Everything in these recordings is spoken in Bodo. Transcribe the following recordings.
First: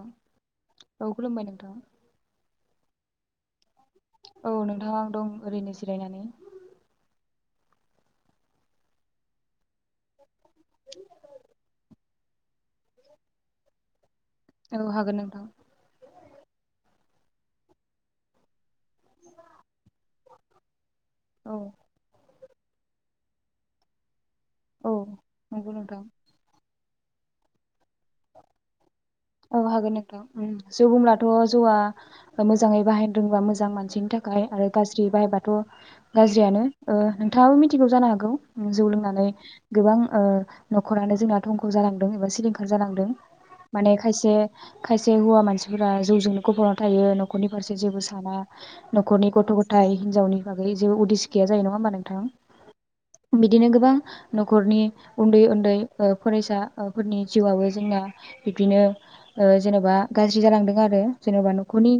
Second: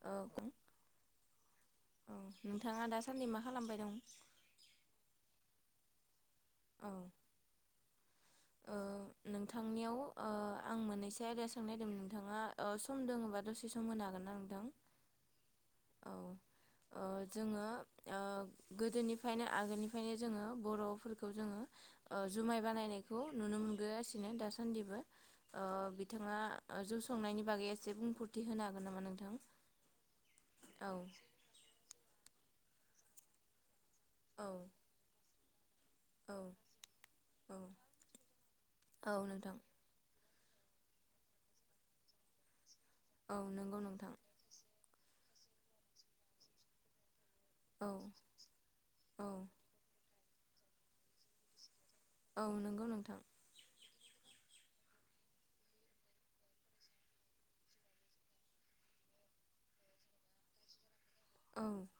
औ औ खुलुमबाय नोंथां साननि मा खालामबाय दं औ नोंथाङा दं ओरैनो जिरायनानै औ ओ नोंथांनियाव अ आं मोननैसो आयदा सोंनो नागिरदोंमोन नोंथाङा सम दोङबा दसे सम होनो हागोनामा औ हागोन नोंथां अ जोङो अ गोदोनिफ्रायनो आगोलनिफ्रायनो जोङो बर'फोरखौ औ जोङो अ जुमाय बानायनाय खौ नुनो मोनबागासि बिनो औ दासान्दिबो अ नंगौ नोंथां बिथाङा अ जौ संनायनि बागै एसे बुंफुरथि होनो हागोन नामा नोंथां औ हागोन नोंथां ओम जौ औ बुंब्लाथ' जौआ मोजां मोजाङै बाहाय रोंबा मोजां मान सिनि औ थाखाय आरो गाज्रि बाय बाथ द' औ गाज्रियानो ओ औ नोंथाङाबो मिथिगौ जानो हागौ जौ औ लोंनानै नोंथां गोबां ओ न'खरानो जोंनाथ' थंख जालांदों एबां सिलिं जानांदों औ नंगौ माने नोंथां खायसे हौवा मानसिफोरा जौजोंनो गबना थायो न'खरनि फारसे औ जेबो साना औ न'खरनि गथ' गथाय हिनजावनि बागै जेबो उदिस गैया जायो नङा होनबा नों थां औ नंगौ नोंथां बिदिनो गोबां न'खरनि उन्दै उन्दै ओ फरायसा ओ फोरनि जिउआबो जोंना बिब्दिनो ओ जेनेबा गाज्रि जालांदों आरो जेन'बा औ नखरनि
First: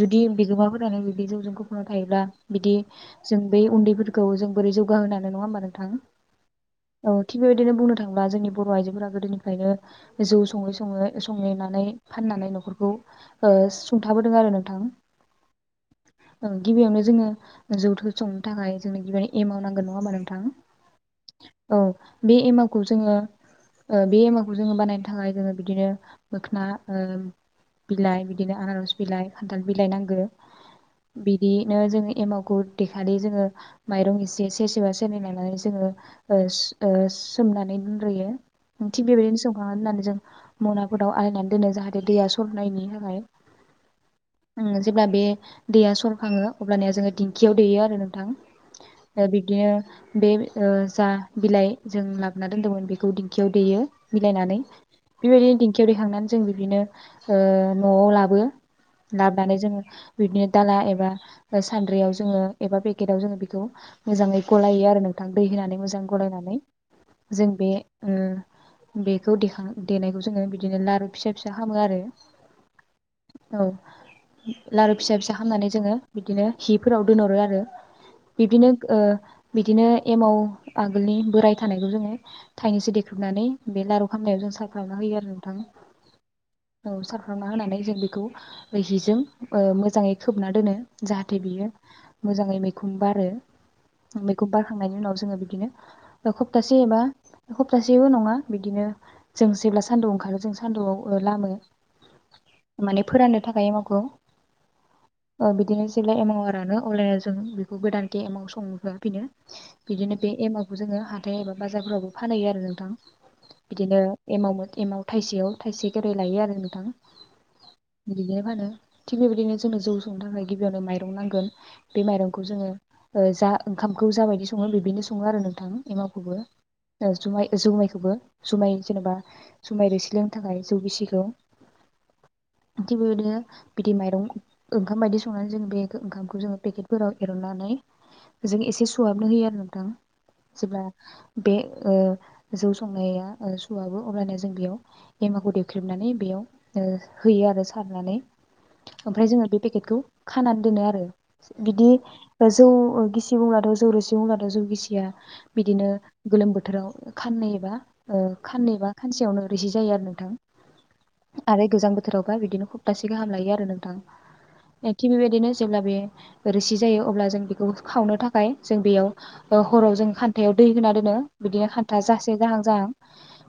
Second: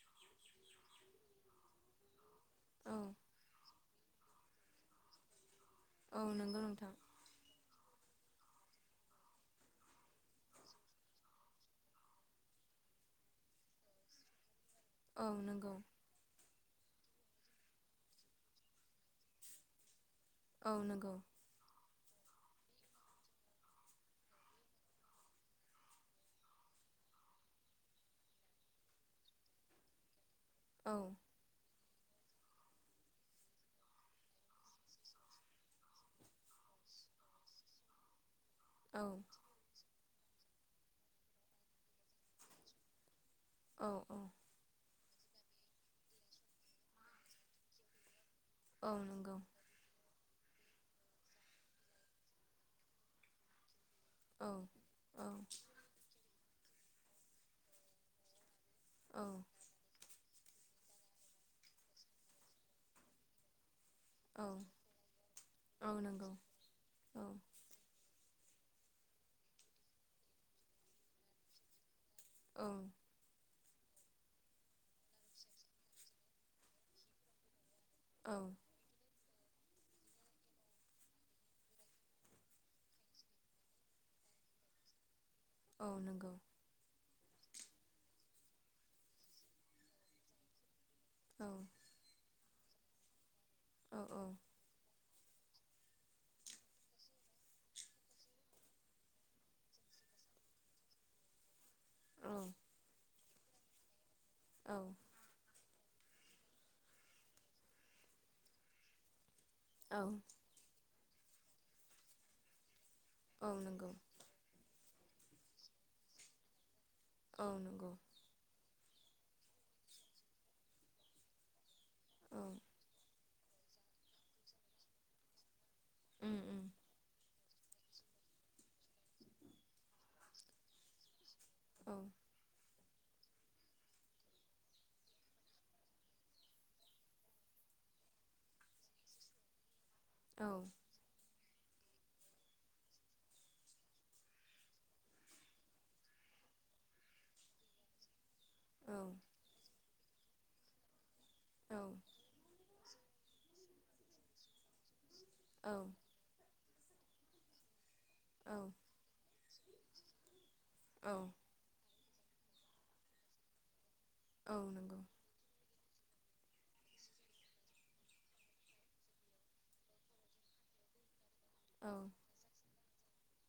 जुदि बिगोमाफोरानो बिदि जौजों गफबना थायोब्ला बिदि औ जों बै उन्दैफोर खौ जों बोरै जौगाहोनो हानो नङा होनबा नों थां औ नंगौ नोंथां औ बिदिनो बुंनो थाङोब्ला जोंनि बर' आइजोफोरा गोदोनिफ्रायनो जौ सङै सङै संहोनानै फाननानै न'खरखौ ओ सुंथाबोदों आरो नोंथां। औ नंगौ। ओं गिबियावनो जोङो जौथो संनो थाखाय जोंनो गिबियावनो एमाउ नांगोन नङा होनबा नों थां? औ नंगौ औ बे एमावखौ जोङो ओ बे एमावखौ जोङो बानायनो थाखाय जोङो बिदिनो मोखोना ओ बिलाइ बिदिनो आनारस बिलाइ, खान्थाल बिलाइ नांगौ। औ बिदि नो जोङो एमावखौ देखालि जोङो माइरं एसे सेरसेबा सेरनै लानानै जोङो ओ ओ सोमनानै दोनग्रोयो। औ थिग बेबायदिनो संखांनानै माने जों मनाफोराव आलायनानै दोनो जाहाथे दैया सरनायनि थाखाय। औ औ। उम जेब्ला बे दैया सरखाङो अबब्लानिया जोङो दिंखियाव देयो आरो नोंथां। औ ओ नंगौ बिदिनो बे ओ जा बिलाइ जों लाबोना दोनदोंमोन बेखौ दिंखियाव देयो औ मिलायनानै। औ बेबायदिनो दिंखियाव देखांनानै जों बिदिनो ओ न'आव लाबोयो। औ लाबोनानै जोङो बिदिनो दाला एबा सानद्रियाव जोङो एबा पेकेटाव जोङो बेखौ मोजाङै औ गलायो आरो नोंथां, दै होनानै औ मोजां नंगौ गलायनानै औ जों बे ओ बेखौ दिखां देनायखौ जोङो बिदिनो लारु फिसा फिसा खालामो आरो। औ। औ लारु फिसा फिसा खालामनानै जोङो बिदिनो हिफोराव दोनहरो आरो। औ बिदिनो ओ बिदिनो एमाव आगोलनि बोराय थानायखौ जोङो थाइनैसो देख्रुबनानै बे लारु खामनायाव जों सारो खावना होयो आरो नों औ नंगौ थां। औ सा सावना होनानै जों बेखौ ऐ हिजों मोजाङै खोबना दोनो। जाहाथे औ बियो मोजाङै मैखुम बारो। औ औ बेखौ बारखांनायनि उनाव जोङो बिदिनो हप्तासे एबा हप्तासेबो नङा, बिदिनो जों जेब्ला सान्दुं ओंखारो जों सान्दुआव ओ लामो। औ माने फोराननो थाखाय एमावखौ औ ओ बिदिनो जेब्ला एमावा रानो अब्लानिया जों बेखौ गोदानके एमाव संहोफिनो। बिदिनो बे एमावखौ जोङो हा थाय एबा बाजारफोरावबो फानहैयो आरो नोंथां। औ नंगौ। बिदिनो एमाव मो एमाव थाइसेयाव थाइसे खेरै लायो आरो नोंथां। औ नंगौ बिदिनो फानो। थिग बेबायदिनो जोंनो जौ संनो थाखाय गिबियावनो माइरं नांगोन। बे औ माइरंखौ जोङो ओ जा ओंखामखौ जाबायदि सङो बिबिनो सङो आरो नोंथां। उम एमावखोबो। उम जुमाय जुमायखौबो जुमाय जेनेबा जुमाय रोसि लोंनो थाखाय जौ गिसिखौ। औ। थिग बेबायदिनो बिदि माइरं ओंखाम बायदि संनानै जों बे ओंखामखौ जोङो पेकेटफोराव एरननानै जों एसे सुहाबनो होयो आरो नोंथां। औ जेब्ला बे ओ जौ संनाया ओ सुहाबो। अब्लानिया जों बेयाव एमावखौ देख्रेबनानै बेयाव ओ होयो आरो सारनानै। औ ओमफ्राय जोङो बे पेकेटखौ खानान दोनो आरो। औ बिदि जौ गिसि बुंब्लाथ' जौ रोसि बुंब्लाथ' जौ गिसिया औ बिदिनो गोलोम बोथोराव खाननै एबा ओ खाननै बा सेयावनो रोसि जायो आरो नोंथां औ आरो गोजां बुथुरावबा बिदिनो सप्तासे गाहाम लायो आरो नोंथां औ नंगौ एखे बेबादिनो जब्ला बे रोसि जायो अब्ला जों बेखौ खावनो थाखाय जों बेयाव ओ हराव जों खान्थायाव दै होना दोनो बिदि औ खान्थाजासे जाहां जाहां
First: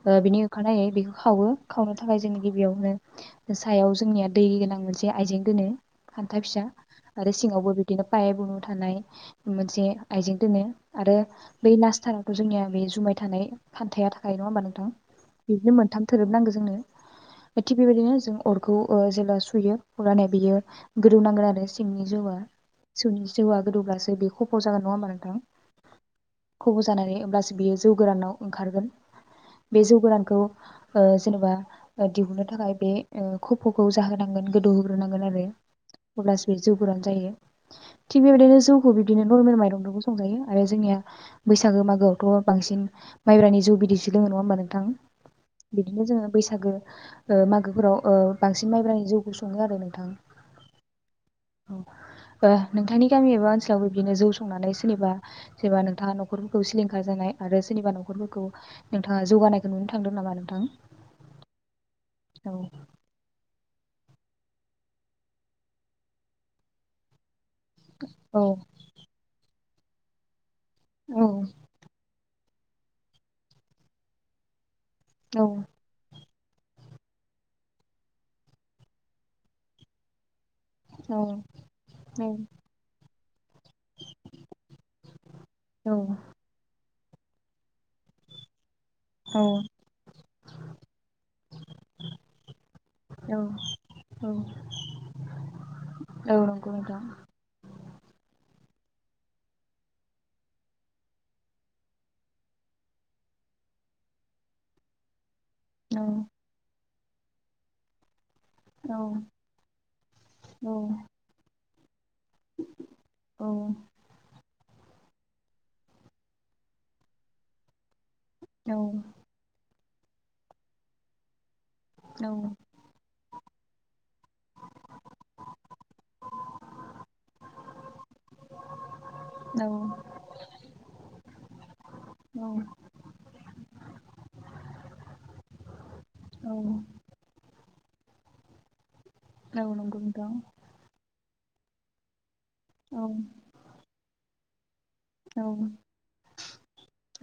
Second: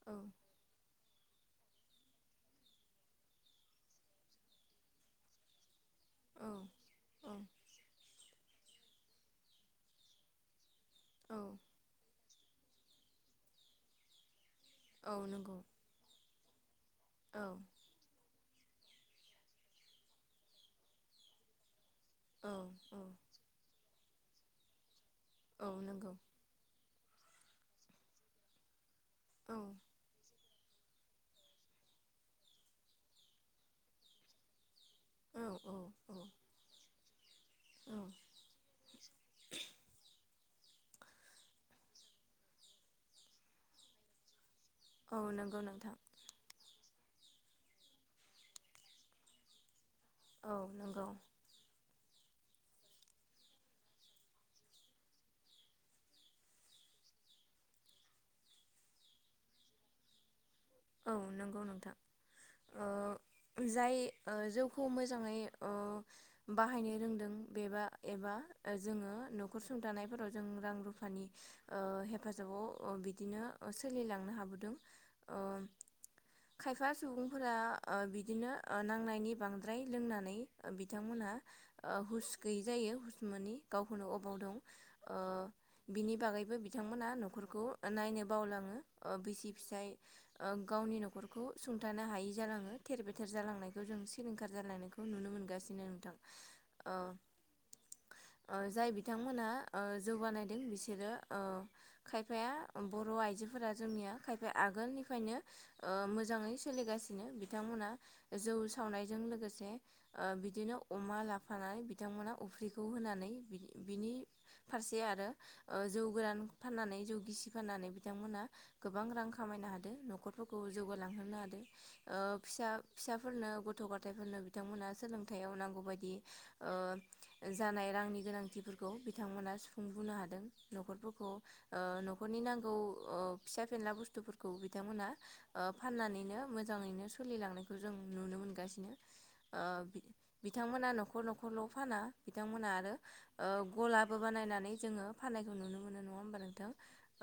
ओ बिनि होखारनायै बेखौ खावो खावनो थाखाय जोंनि गिबियावनो सायाव जोंनिया दै गोनां मोनसे आइजें गोनो। औ हान्था फिसा आरो सिङावबो बिदिनो पाय बुङो। थानाय मोनसे आइजें दोनो। आरो बै नास्टारा। जोंनिया बे जुमाय थानाय फान्थाया थाखाय नङा होमबा नोंथां। औ नंगौ बिदिनो मोनथाम थोरोबनांगोन। जोंनो। औ थिग बेबायदिनो जों। अरखौ ओ जेब्ला सुयो अरनानै बियो गोदौनांगोन आरो। सिंनि जौआ औ औ संनि जौआ गोदौ गा। बे खफ' जागोन नङा होमबा नोंथां? औ नोंगौ। खफ' जानानै अब्लासो बियो जौ गोरानाव ओंखारगोन। औ। बे जौगोरानखौ ओ जेनेबा दिहुननो थाखाय बे ओ खफ'खौ जाहोनांगोन। दौ होग्रोनांगोन औ आरो औ अब्लासो बे जौफोरानो जायो औ थिग बेबायदिनो जौखौ बिदिनो नरमेल माइरंजोंबो संजायो। आरो जोंनिया बैसागो मागोआवथ' बांसिन माइब्रानि जौ बिदैसो लोङो नङा होनोमबा नों। थां औ नंगौ नोंथां बिदिनो जोङो बैसागो। ओ मागोफोराव ओ बांसिन माइब्रानि जौखौ सङो आरो नों। थां औ नंगौ औ। आ नोंथांनि गामि एबा ओनसोलावबो बिदिनो जौ संनानै सोरनिबा सोरबा नोंथाङा न'खरफोरखौ सिलिंखार जानाय आरो सोरनिबा न'खरफोरखौ नोंथाङा जौगानाय। नुनो थांदों नामा नोंथां। औ नंगौ नोंथां। औ ओ जाय ओ जौखौ मोजाङै ओ बाहायनो रोंदों। बेबा एबा औ ओ जोङो। खर सुंथानायफोराव जों। रां रुफानि औ ओ हे। फाजाबाव ओ बिदिनो ओ सोलिलांनो हाबोदों। औ। ओ खायफा सुबुंफोरा ओ बिदिनो ओ नांनायनि बांद्राय लोंनानै। बिथांमोनहा ओ हुस गैयै जायो हुस मोनि गावखौनो अबाव दन औ बिनि बागैबो बिथांमोना न'खरखौ ओ नायनो बावलाङो ओ बिसि औ फिसाय गावनि न'खरखौ सुंथानो हायि जालाङो थेर बेथेर औ जालांनायखौ जों सिलिंखार जालांनायखौ नुनो मोनगासिनो नोंथां औ नंगौ नोंथां औ जाय बिथांमोना जौगानायदों बिसोरो ओ खायफाया बर' आइजोफोरा जोंनिया खायफाया आगोलनि ओंखायनो मोजाङै सोलिगासिनो बिनो बिथांमोना जौ औ सावनायजों लोगोसे बिदिनो अमा लाफानानै बिथांमोना अफ्रिखौ होनानै औ बिनि फारसे आरो जौ गोरान फाननानै जौ गिसि फाननानै बिथांमोनहा औ गोबां रां खामायनो हा दो न'खरफोरखौ जौगालांहोनो हादो। फिसा फिसाफोरनो गथ' ग थायफोरनो बिथांमोना सोलोंथाइयाव नांगौ बायदि जानाय रांनि गोनांथिफोरखौ बिथांमोना सुफुंबोनो हादों न'खरफोरखौ न'खरनि नांगौ फिसा फेनला बुस्थुफोरखौ बिथांमोना फाननानैनो मोजाङैनो सोलिलाङो बेफोरखौ जों नुनो मोनगासिनो ओ औ नंगौ नोंथां। बिथांमोना न'खर न'खर फल' फाना बिथांमोनहा आरो औ गलाबो बानायनानै जोङो औ फाननायखौ नुनो मोनो नङा होमबा नोंथां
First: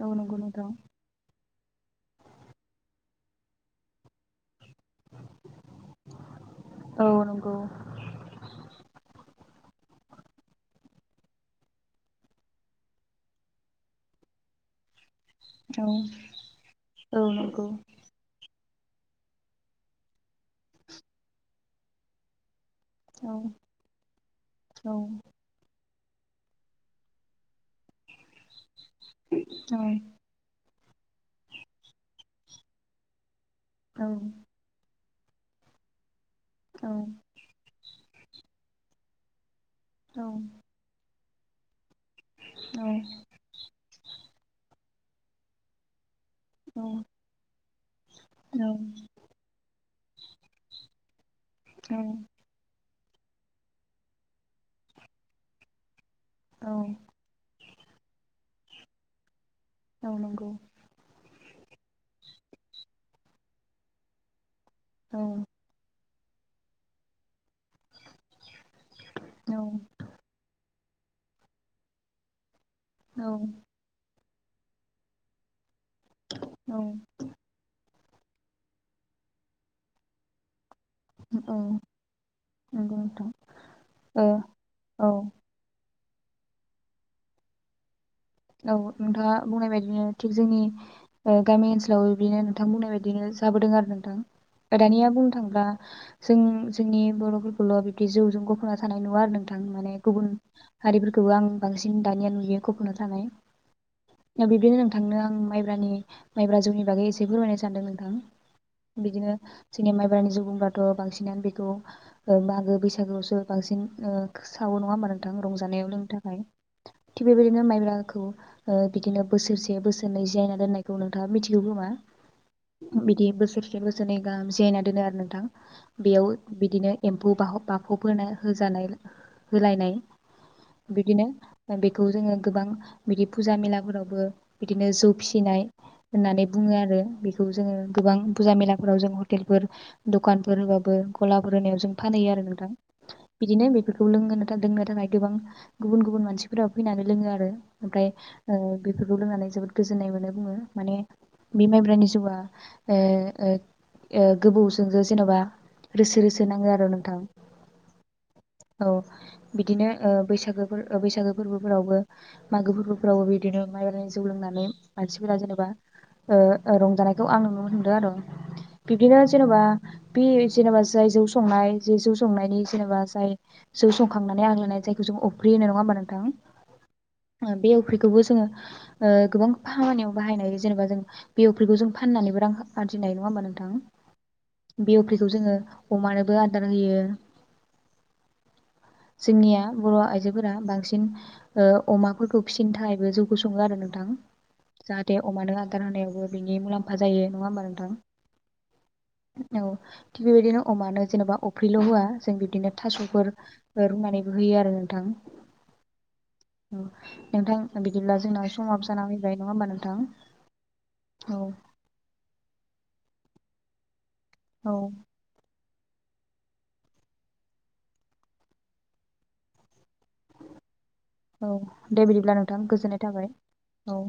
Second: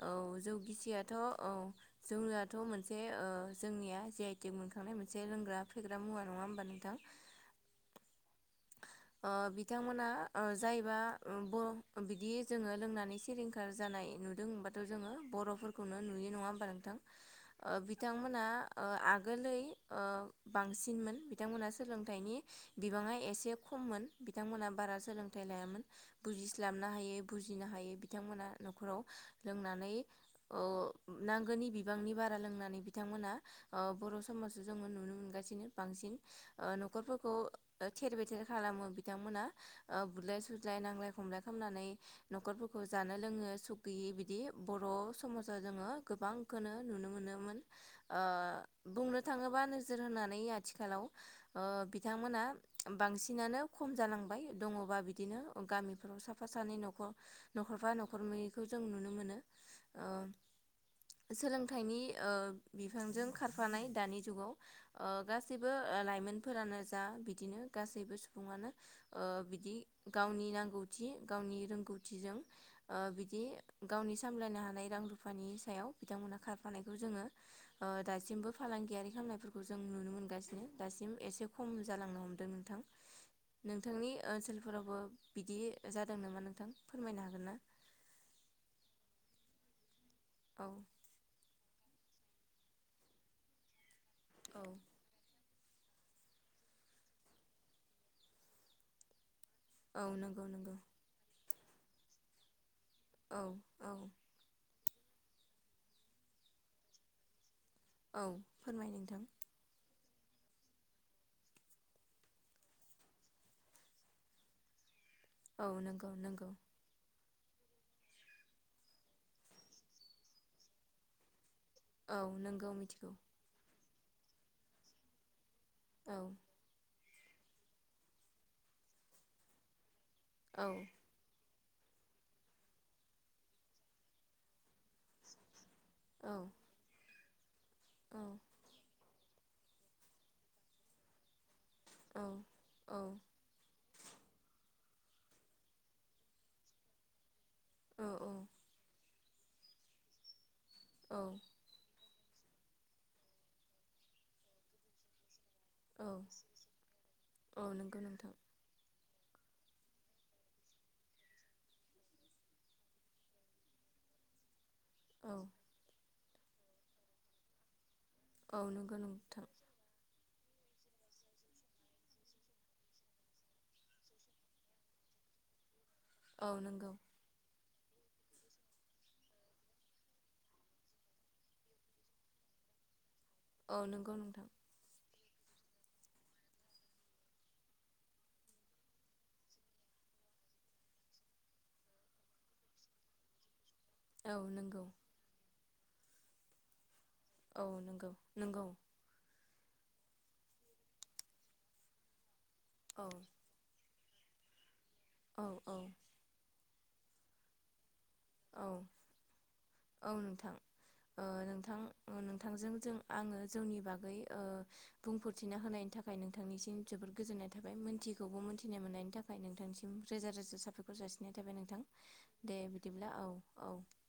औ नंगौ जौ नोंथां। गिसियाथ' औ जोंनाथ' मोनसे जोंनिया जि आइ टेक मोनखांनाय मोनसे लोंग्रा फेग्रा मुवा नङा होमबा नोंथां औ नंगौ। बिथांमोना जायबा बर' बिदि जोङो लोंनानै सिलिंखार जानाय नुदों होनबाथ' जोङो औ बर'फोरखौनो नुयो नङा होमबा औ नंगौ। औ नंगौ। बिथांमोना आगोलै बांसिनमोन बिथांमोनहा सोलोंथाइनि बिबाङा औ एसे खममोन बिथांमोनहा बारा सोलोंथाइ लायामोन बुजिस्लाबनो हायै बुजिनो हायै बिथांमोना न'खराव औ लोंनानै ओ नांगोनि बिबांनि बारा लोंनानै बिथांमोनहा बर' समाजाव जोङो नुनो मोन गासिनो बांसिन न'खरफोरखौ थेर बेथेर खालामो बिथांमोना ओ बुलाय सोलाय नांलाय खमलाय खालामनानै न'खरफोरखौ जानो लोंनो सुखगैयि बिदि बर' समाजा जोङो गोबां खौनो नुनो मोनोमोन। ओ बुंनो थाङोबा नो नोजोर होनानै आथिखालाव ओ बिथांमोना बांसिनानो खम जालांबाय दङबा बिदिनो गामि साफा सानै न'खर न'खरफा न'खरनैखौ जों नुनो मोनो। ओ औ नोंगौ सोलोंथाइनि ओ बिफांजों खारफानाय दानि जुगाव ओ गासिबो लाइमोन सुबुंफोरानो जा बिदिनो गासैबो सुबुंआनो ओ बिदि गावनि नांगौ गावनि रोंगौथिजों ओ बिदि औ गावनि सा सामलायनो हानाय रां रुफानि सायाव बिथांमोनहा खारफानायखौ जोङो दासिमबो फालांगियारि खामनायफोरखौ जों नुनो मोनगासिनो दासिम एसे औ खम जालांनो हमदों नोंथां नोंथांनि ओ ओनसोलफोरावबो औ बिदि जादों नामा नोंथां फोरमायनो हागोन ना? औ नोंथाङा बुंनाय बायदिनो थिग जोंनि औ ओ गामि औ बिदिनो नोंथां बुंनाय बायदिनो जाबोदों आरो ओं गोदानिया बुंनो थाङ दा जों जोंनि बर'फोरखौल' बिबदि जौजों गफ'ना थानाय नुया आरो नोंथां आं माने औ गुबुन नंगौ नंगौ हारिफोरखौ आं बांसिन दानिया नुयो गफ'ना थाना औ औ ए बिदिनो थांनो आं माइब्रानि माइब्रा जौनि बागै एसे फोरमायनो सै स नोंथां औ फोरमाय नोंथां बिदिनो सिनेम माइब्रा नि जौ बुंब्लाथ' बांसिनानो बेखौ मागो बैसागोआवसो ओ बांसिन सावो नङा मानोन गोबां औ रंजानायाव नंगौ लोंनो थाखाय नंगौ थिग बेबायदिनो माइब्रा बिदिनो बोसोरसे बोसोरनै जायना दोननायखौ नोंथाङा मि बिमा औ नंगौ मिथिगौ बिदि बोसोरसे बोसोर जनि गाहाम जियायना दोनो आरो नोंथां औ बेयाव बिदिनो एम्फौ ब बाखबोन होजानाय होलायनाय औ बिदिनो बेखौ जोङो गोबां बिदि फुजा मेलाफोरावबो बिदिनो जौ फिसिनाय औ होननानै बुङो आरो बेखौ खौ जोङ गोां औ बुजा मेलाफोराव जों हर ह'तेलफोर दखानफोर होबाबो गला जेनेबा जों औ फानहैयो आरो नोंथां बिदिनो बेफोरखौ लोंङो ना द आरो थाखाय गोबां गुबुन गुबुन मानसिफोरा फैनानै लोङो आरो बेखौ लोंनानै जोबोद गोजोन्नाय मोनो बुङो माने औ बे माइब्रनि बा औ ओ ओ गोबौजोंजो जेन'बा औ रोसि रोसे नांगौ आरो नोंथां औ नंगौ नोंथां औ बिदिनो ओ बैसागो ओ बैसागो फोरबोफोरावबो मागो फोरबोफ्रावबो बिदिनो माइब्रा जौ लोंनानै मानसिफोरा औ जेनेबा ओ रंजानायखौ आं नुनो मोनहरदों आरो औ नंगौ बिदिनो नोंथां जेन'बा बे जेनेबा जाय जौ संनाय जे जौ संनायनि जेनेबा जाय जौ संखांनानै आग्लायनाय जायखौ जों अफ्रि होनो नङा होनबा नों औ नंगौ बे एवफ्रिखौबो जोङो गोबां खामानियाव बाहायनाय जेनेबा जों बे एवफ्रिखौ जों फाननानैबो रां आरजिनाय नङा हनबा औ नंगौ नोंथां जोङो अमानो आदार होयो जोंनिया बर' आइजोफोरा बांसिन ओ अमाफोरखौ फिसिनो थाखायबो जौगसङो आरो नों ां औ नंगौ जाहाथे अमानो आ खानायावबो बिनि मुलाम जायो नङा औ होमबा नोंथां। नंगौ नंगौ औ थिग बेबायदिनो अमानो जेनेबा अफ्रिल' होआ जों बिदिनो औ थास'फोर फोर रुनानैबो होयो आरो नोंथाङा। औ औ। नोंथां बि औ औ नोंथां ओ औ नोंथां नोंथांजों जों आङो जोंनि बागै ओ औ बुंफोरथिना होनायनि नि थाखाय नोंथांनिसिम जोबोद गोजोननाय थाबाय मोनथिखौबो मोनथिनाय मोननायनि थाखाय नोंथांसिम रोजा रोजा साबायखर जासिननाय थाबाय नोंथां दे जाबाय औ।